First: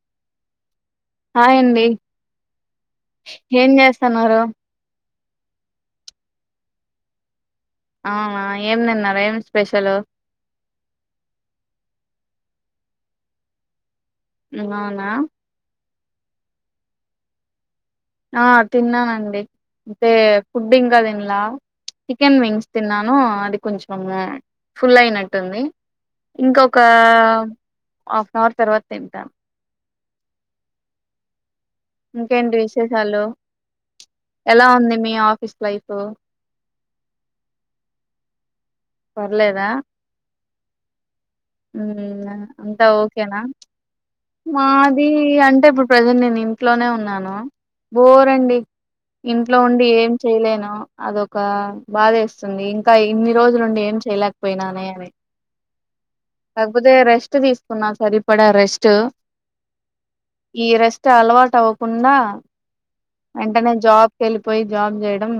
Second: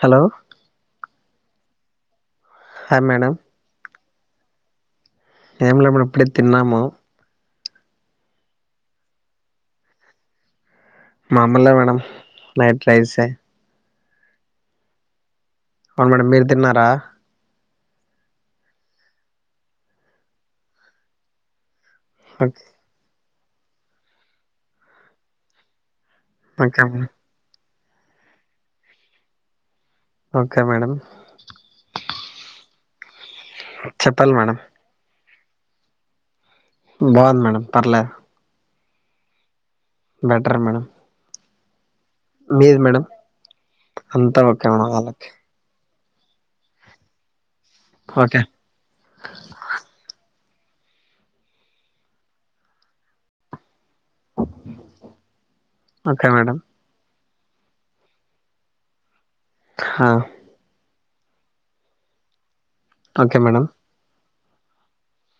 Hello హాయండి hi madam సనరు ఏమ్లె మేడం ఇప్పుడే తిన్నాము అవునా ఏం దిన్నారు ఏం స్పెషల్ మాములే మేడం నైట్ రైసే అవునా అవును మేడం మీరు తిన్నారా ఆ తిన్నానండి అంటే ఫుడ్ ఇంకా తిన్లా చికెన్ ఓకే వింగ్స్ తిన్నాను అది కొంచం ఫుల్ అయినట్టుంది ఇంకొక okay madam half an hour తర్వాత తింటాం ఓకే మేడం ఇంకేంటి విశేషాలు చెప్పాలి మేడం ఎలా ఉంది మీ ఆ స్ వైఫ్ బాగుంది మేడం పర్లేదు పర్లేదా బెటర్ మేడం మ్ మీది అంతా మేడం ఓకేనా అంతా ఓకే మేడం మాది వాళ్ళకి అంటే ఇప్పుడు ప్రజెంట్ నేను ఇంట్లోనే ఉన్నాను ఓకే బోరండి ఇంట్లో ఉండి ఏం చేయలేను ఆ అదొక బాదేస్తుంది ఇంకా ఇన్ని రోజులుండి ఏం చేయలేకపోయినానే అని ఓకే మేడం కాకపోతే రేష్ రెస్ట్ తీసుకున్నా సరి పడే రెస్ట్ ఆ ఈ రెస్ స్ట్ అలవాట్ అవ్వకుండా ఓకే మేడం వెంటనే జాబ్ కెళ్ళిపోయి జాబ్ చేయడం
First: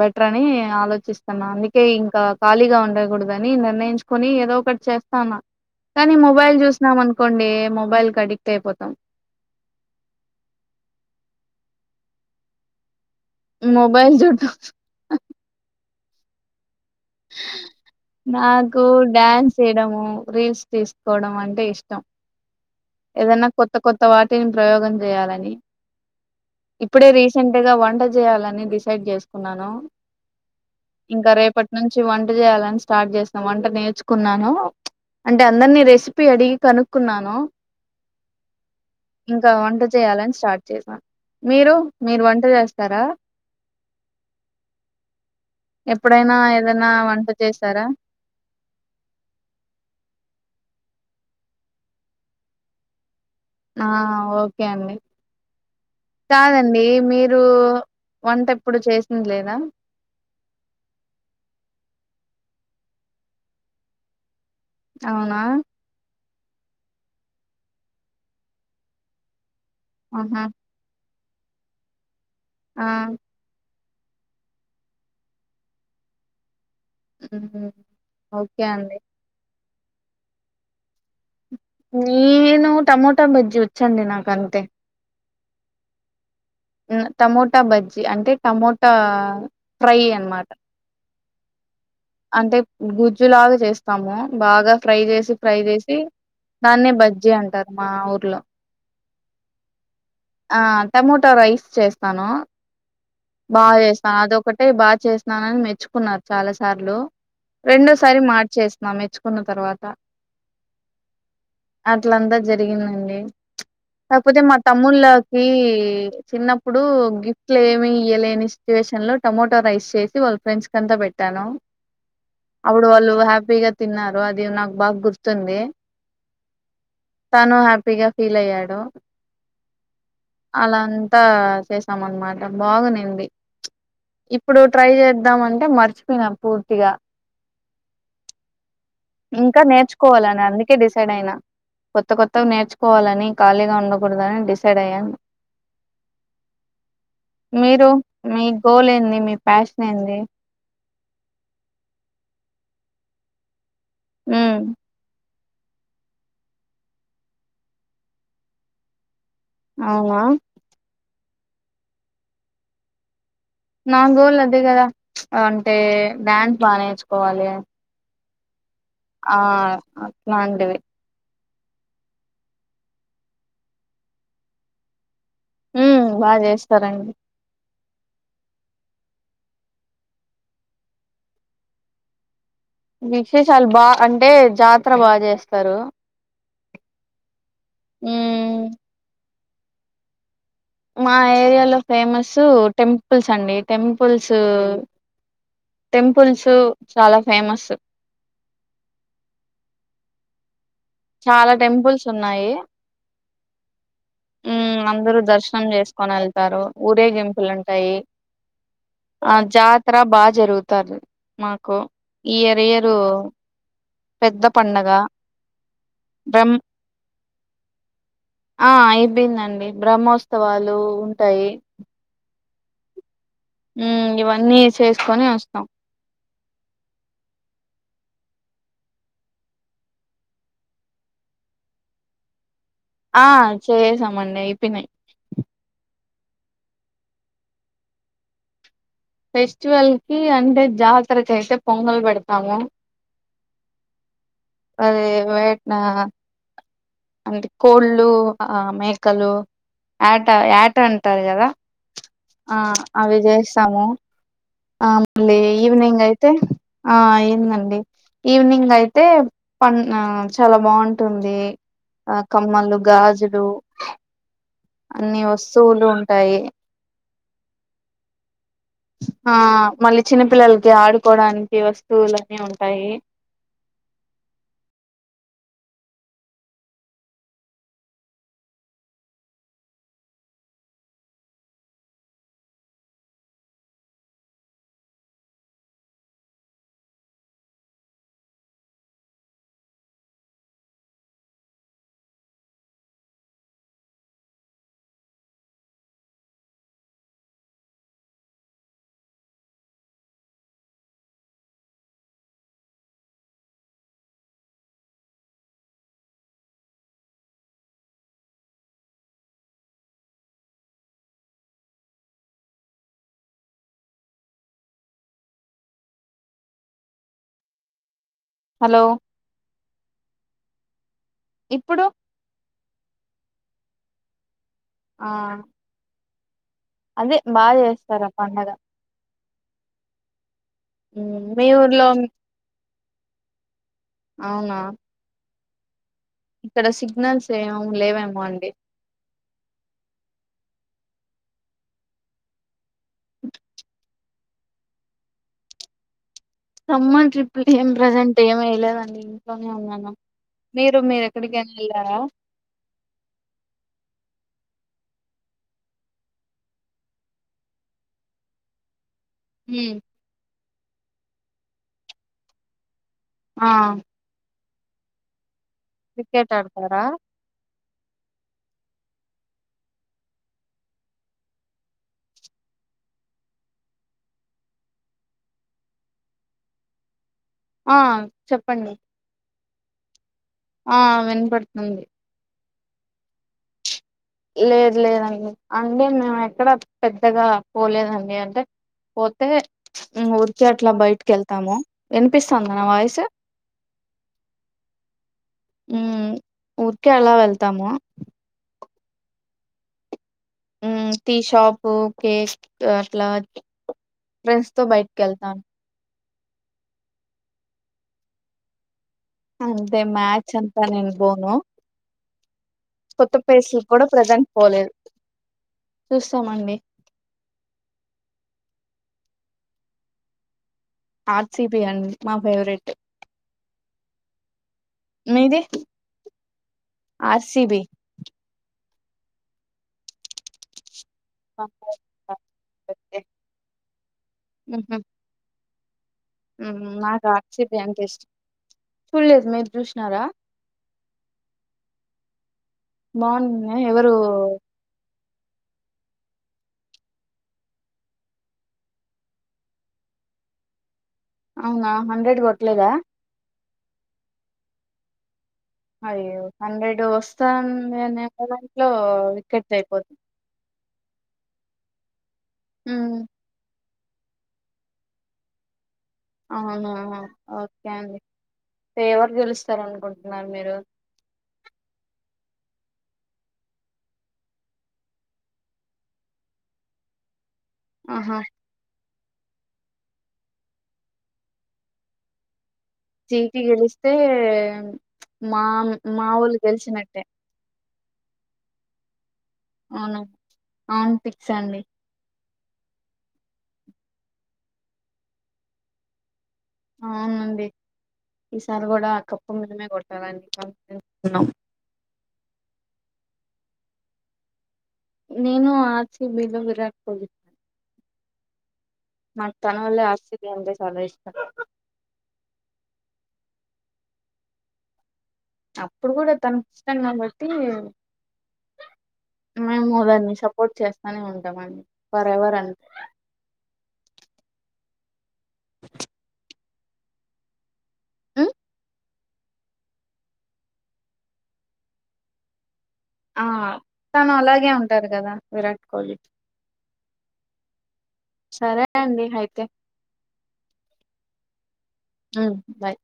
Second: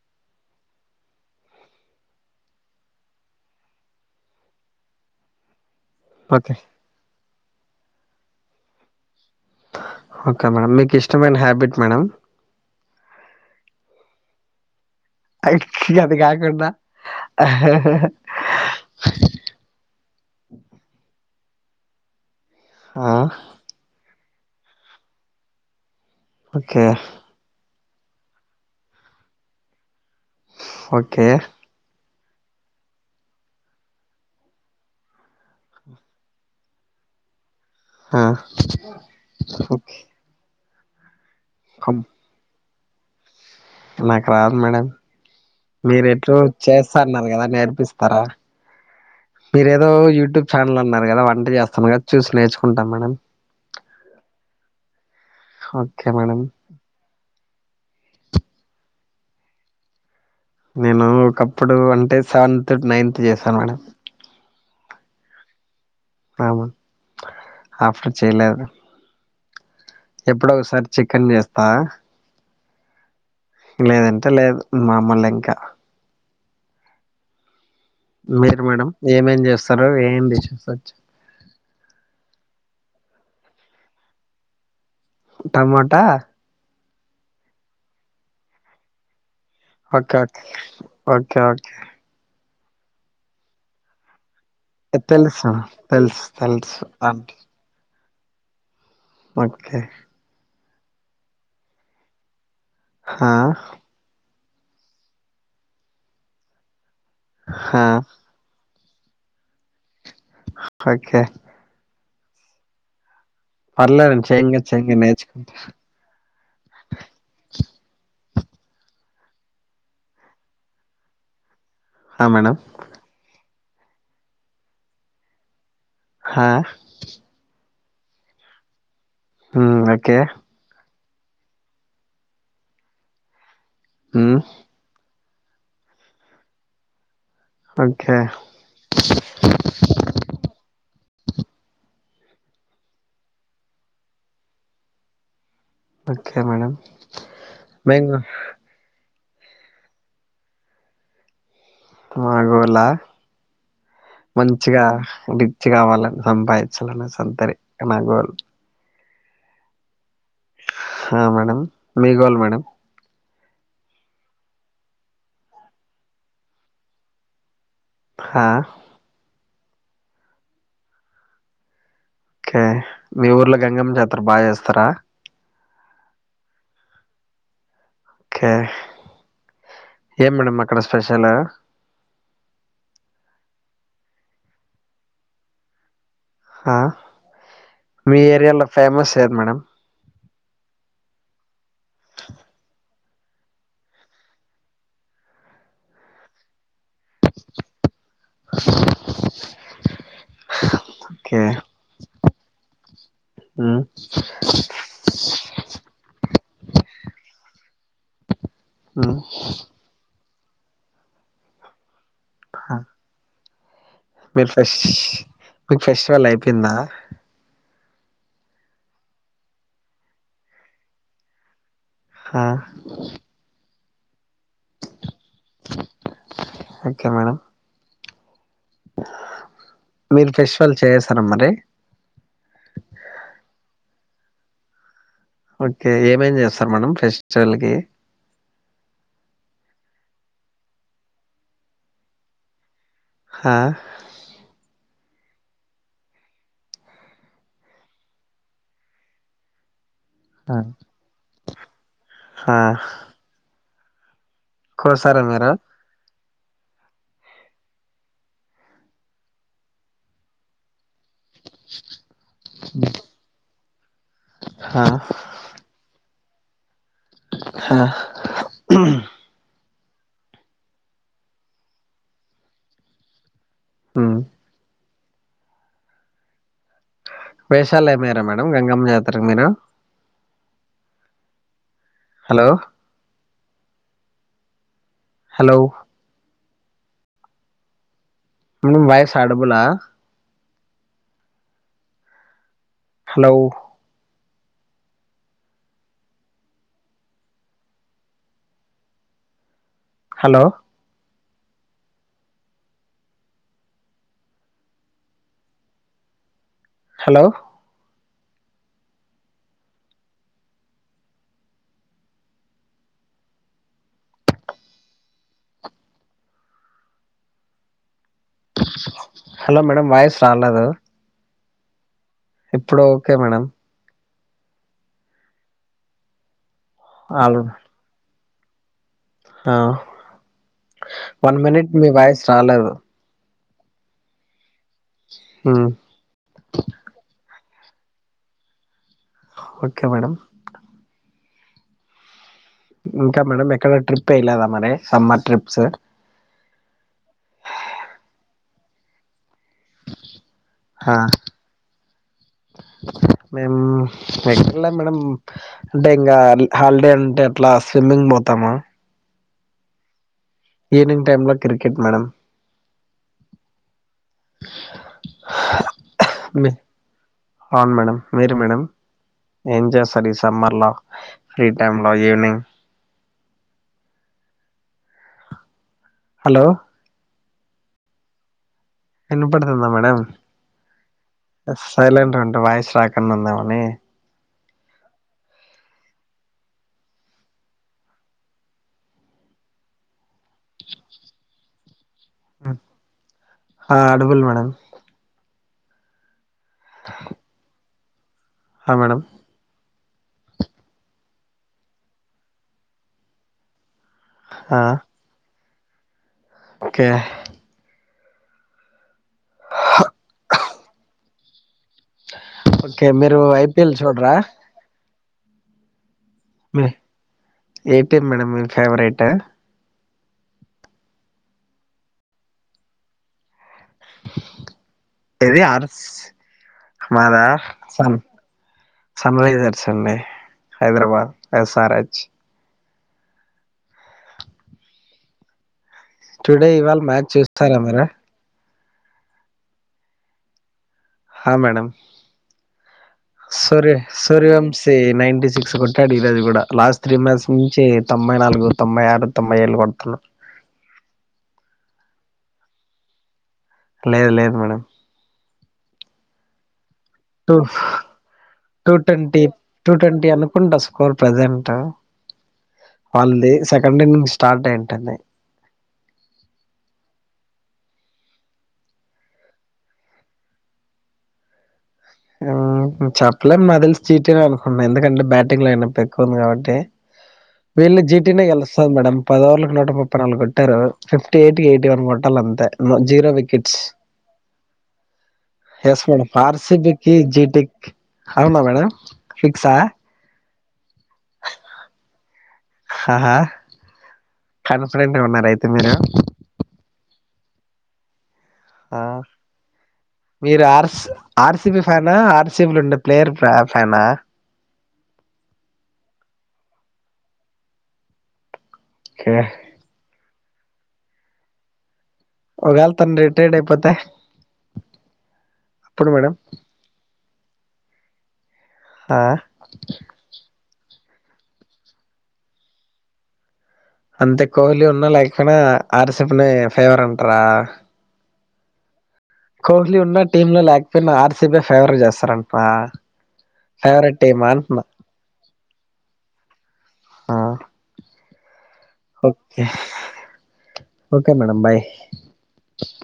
బెటర్ అని ఆలోచిస్తాన్న అందుకే ఇంకా ఖాళీగా ఉండకూడదు అని నిర్ణయించుకొని ఏదో ఒకటి చేస్న్నా కానీ ఓకే మొబైల్ చూసినం అనుకో కోండి మొబైల్ కి అడిక్ట్ అయిపోతాం ఓకే మేడం మీకు ఇష్టమైన హ్యాబిట్ మేడం మొబైల్ చూడటం అయికి అది కాకుండ నాకు డ్యాన్స్ చేయడము రీల్స్ తీసుకోవడం అంటే అంటే ఇష్టం ఆ ఏదన్న కొత్త కొత్త వాటికీ ఏం ప్రయోగం చేయాలని ఓకే ఇప్పుడే రీసెంట్ గా వన్ ఎలా చేయాలని డిసైడ్ చేసుకున్నాను ఓకే ఇంక రేపటి నుంచి వంట వంట చేయాలని స్టార్ట్ చేసినామ్ వంట నేర్చుకున్నాను అంటే అందరిని రెసిపీ అడిగి కనుక్కున్నాను ఆ ఇంకా వంట ఓకే చేయాలని స్టార్ట్ చేసా మీరు మీరు వంట చేస్త స్తారా నాకు రాదు మేడం మీరు ఎప్పుడైనా ఎట్లో ఏదైనా చేస్తా వంట అన్నారు కదా చేసారా నేర్పిస్తారా మీరేదో యూట్యూబ్ ఛానల్ అన్నార్ కదా వంట చేస్తన్నార్ కదా చూసి నేర్చుకుంటాం మేడం ఆ ఓకే అండి ఓకే మేడం కాదండి మీరు మీరు వంట ఎప్పుడు చేసింది లేదా నేను ఒకప్పుడు అంటే సెవెన్త్ నైన్త్ చేశాన్ మేడం అవునా అవును ఆఫ్టర్ చేయలేదు ఆహా ఎప్పుడో ఒక సారి చెక్ చికెన్ చేస్తా ఆ లేదంటే లేదు మామూల్నే ఇంకా హు హు మీరు మేడం ఏమేం చేస్తు హలో ఏంటింది సచ్ నేను టమోటా బజ్జి వచ్చండి నాకంతే టమాటా ఆహ్ టమోటా బజ్జి అంటే టమోటా ఫ్రై ఓకే ఓక్ అనమాట ఓకే ఓక్ అంటే గు గుజ్జులాగా చేస్తాము బాగా ఫ్రై చేసి తెలుసు ఫ్రై చేసి తెలుసు తెలుసు దాన్నే బజ్జి అంటారు మా ఊర్ హల్లో ఒకే ఆ టమోటో రైస్ చేస్తాను. హా, బాగ చేసిన అదోకటి అంటే బాగా చేసినానని మెచ్చుకున్నారు చాలా సార్లు హా, రెండోసారి మార్చేస్తు మా మెచ్చుకున్న తర్వాత ఓకే అట్లంతా జరిగిందండి పర్లేదండి చేంజ్ చేసే తమ్ములాకి చిన్నప్పుడు గిఫ్ట్ లు ఏమి ఈయలేని స్థితి సిచువేషన్ లో టమోటో రైస్ చేసి వాళ్ళ ఫ్రెండ్స్ కంతా పెట్టాను. హా, మేడం అప్పుడు వాళ్ళు హ్యాపీగా తిన్నారు అది నాకు బాగ్గుర్తుంది. హా పిగా ఫీల్ అయ్యాడు హ ఓకే అత్తా చేశాం అనమాట బాగునేంది ఉమ్, ఇప్పుడు ట్రై చే చేద్దాం అంటే మర్చిపోయినా పూర్తిగా ఓకే ఇంకా నేర్చుకోవాలని అందుకే డిస్ డిసైడ్ అయినా కొత్త కొత్తగా నేర్చుకోవాలని ఖాళీగా ఉండ ప్పుడు కానీ డిసైడ్ అయన్ ఓకే మేడం మీరు మేము మీ గోల్ ఏంది మీకు ఫ్యాషన్ ఏంది మాగోలా ఉమ్ మంచిగా డి మచ్చి కావాలని సంపాదించాలని సంతరి నాగోల్ అవునా హ మేడం ఏమి గోల్ మేడం నా గోల్ అదే కదా అంటే డ్యాన్స్ బాగా నేర్చుకోవాలి హా ఆ అట్లాంటివే ఓకే మీ ఊర్లో గంగమ్మ జాత్ర బాగా చేస్తారా హు బాగా చేస్తారండి ఓకే ఏం మేడమ్ అక్కడ స్పెషల్ విశేషాలు బాగా అంటే జాతర బాగా చేస్తారు ఆ మీ ఉమ్ ఏరియాలో ఫేమస్ ఏది మేడం మా ఏరియాలో ఫేమస్ టెంపుల్స్ అండి టెంపుల్స్ టెంపుల్స్ చాలా ఫేమస్ [inaudible] చాలా టెంపుల్స్ ఉన్నాయి ఉ ఊ అందరూ దర్శనం చేస్త కొనేళ్తారు ఊరేగింపులుంటాయి ఉమ్ ఆ జాతర బాగ్ జరుగుతాది మాకు ఇయరియరు మీకు ఫేస్ట్ మీకు ఫెస్టివల్ బ్రహ్మ అయిపోయిందా ఆ అయిపోయిందండి బ్రహ్మోత్సవాలు ఉంటాయి ఆ ఊ ఇవన్నీ చేస్త్ చేస్కొని వస్తాం ఓకే మేడం మీరు ఫెస్టివల్ చేసార మరి ఆ చేసామండి అయిపోయినయి ఓకే ఏం ఏం చేస్తారు మేడం ఫెస్టివల్కి ఫెస్టివల్ కి అంటే జాతరకి అయితే పొంగలు పెడతాము హా అదే వేట్నా అందు కోళ్ళు ఆ మేకలు యాట యాట అంటారు కదా ఆ హా అవి చేస్త చేస్తాము ఆ కోసారా మళ్ళీ మీరు ఈవ్నింగ్ అయితే కోస్తే ఆ అయ్యిన్దండి ఈవినింగ్ అయితే పండుగా చాలా బాగుంటా బాగుంటుంది ఆ కమ్మలు గాజులు హా అన్ని వస్తువులు ఉన్ ఉంటాయి హా ఆ మళ్ళీ చిన్నపిల్లలకి ఆడుకోడానికి వస్తువులనీ ఉంటాయి మ్మ్ వేషాలు ఎత్పయినర మేడం ఇంగామ్ జాతర మీరు హలో హలో మ్మ్ వాయిస్ అయిడబుల్ ఆ hello hello hello hello hello madam voice తాలేద ఇప్పుడు ఇప్పుడు ఓకే మేడం ఆ అదే ఆల్ బాగా చేస్తార పండగ ఆ మ్, వన్ మినిట్ ఊర్లో మీ వయస్ రాలేదు అవునా మ్మ్ ఇక్కడ సిగ్నల్స్ ఎం లేవేమో అండి ఓకే మేడం ఇంకా మేడంమ్ ఎక్కడ ట్రిప్ పేయిలేదా మరి సమ్మర్ ట్రిప్స్ సమ్మర్ ట్రిప్ కి ఏం ప్రెసెంట్ ఏం ఏయ్యలేదు అండి ఇంట్లోనే ఉన్నాను మీరు హా మీరెక్కడికైనా వెళ్ళారా ఎటెళ్ళాలే మేడం అంటే ఇంకా హాలిడే ఉంటే అట్లా స్విమ్మింగ్ పోతాము మ్ ఈవినింగ్ టైమ్ లో క్రికెట్ మేడం ఆ క్రికెట్ మీ ఆడతారా అవును మేడం మీరు మేడం ఏం చేస్తారు ఈ సమ్మర్లో ఫ్రీ టైమ్ంలో ఈవినింగ్ హాలొ ఆ చెప్పండి నొప్పేడుతండా మేడం ఆ వినపడుతుంది సైలెంట్ అంట వాయిస్ ట్రాక్ ఏమైనా ఉంది ఏమోని లేదు లేదండి అంటే మేము ఎక్కడ పెద్దగా పోలేదండి అంటే పోతే ఉఊరికె అట్లా బయటకికెళ్తే తము ఆ అడుగుల్ మేడం మ్మ్ ఊర్కే అలా వెళ్తాము అ మేడం మ్మ్ టీ షాప్, కేక్ అట్లా ఫ్రెండ్స్ ఆ! తో బైట్కి వెళ్తాను ఓకే అంతే మ్యాచ్ అంతా నేన్ బావుందా ఒకే మీరు ఐ పి ఎల్ కూడా చూడ్రా ప్రజెంట్ పోలేదు చూస్తామండి మీ ఏ టీం మేడం మీ ఫేవరేట్ ట ఆర్ సీ బి అండి మా ఫేవరెట్ ఏది మీది అర్స్ మాదా ఆర్సిబి సన్ సన్ రైజర్స్ అండి Hyderabad S R H okay మ్మ్ హ్మ్ టుడే ఇవాళ మ్యాచ్ చూస్తారా మిరా చూడ్లేదు మీరు చూసినారా హా మేడం బాగుంది సూర్య ఎవరు సూర్యవంశీ నైంటీ సిక్స్ కొట్టాడు ఈరోజు కూడ. లాస్ట్ త్రీ మంత్స్ నుంచి తొంబై నాలుగు, తొంబై ఆరు, తొంభై ఏళ్ళు కొడుతున్నా అవునా హండ్రెడ్ కొట్లేదా లేదు లేదు మేడం అయ్యో హండ్రెడ్ ఇప్పుడు టూ వస్తాను [unintelligible] దాంట్లో టూ ట్వంటీ వికెట్ టూ అయిపోతు ట్వంటీ అనుకుంటా స్కోర్ ప్రజెంట్ ఉమ్ [unintelligible] ళ్లే స సండే నుండి స్టార్ట్ అయింటంది అవునా ఓకే అండి. ఎవరు గెలుస్తారు అనుకుంటున్నారు మీరు? మ్మ్ చెప్పలేం మాక్ తెలిసి చీటింగ్ అనుకుంటున్నా ఎందుకంటే బ్యాటింగ్ లైన్ అప్ ఎక్కువ ఉంది కాబట్టి వీళ్లు జీ టి ఆహా నే గెలుస్తాది మేడం పది ఓవర్లకు నూట ముప్పై నాలుగు కొట్టారు. ఫిఫ్టీ ఎయిట్కి, ఎయిటీ వన్ కొట్టాలి అంతే జీరో జీ టి వికెట్స్ గెలిస్తే మా మా వోళ్లు గెలిచినట్టే టెక్ అవునా మేడం ఫిక్సా అవును అవును పిక్స్ అండి ఆహా కాన్ఫిడెంట్గా ఉన్నారు అయితే మీరు అవునండి ఈసారి ఆ కూడా కప్పు మనమే [unintelligible] డే ప్లేయర్ ప్ర ఫ్యానా నేను ఆర్ సి బిలో విరాట్ కోహ్లీ ఓకే మకి తన వల్లే ఆర్ సి అంటే చాలా ఇష్టం ఒకవేళ తను రీట్రేడ్ అయిపోతే అప్పుడు కూడా తనకిష్టం కాబట్టి ఆ మామోదాని సపోర్ట్ చేస్తా అని ఉంటామండి ఫర్ ఎవర్ అం అంతే కోహ్లీ ఉన్నా లైక్ కనా ఆర్ సి బి నే ఫేవర్ అంటర ఉమ్ కోహ్లీ ఉన్నా టీమ్ లో లేకపోయినా ఆర్ సి బి ఫేవర్ చేస్తారంట్రా ఆ తను అలాగే ఉంటారు కదా విరాట్ కోహ్లీ ఆ సరే అండి ఓ అయితే ఓకే మేడం బయ్ ఉమ్ బాయ్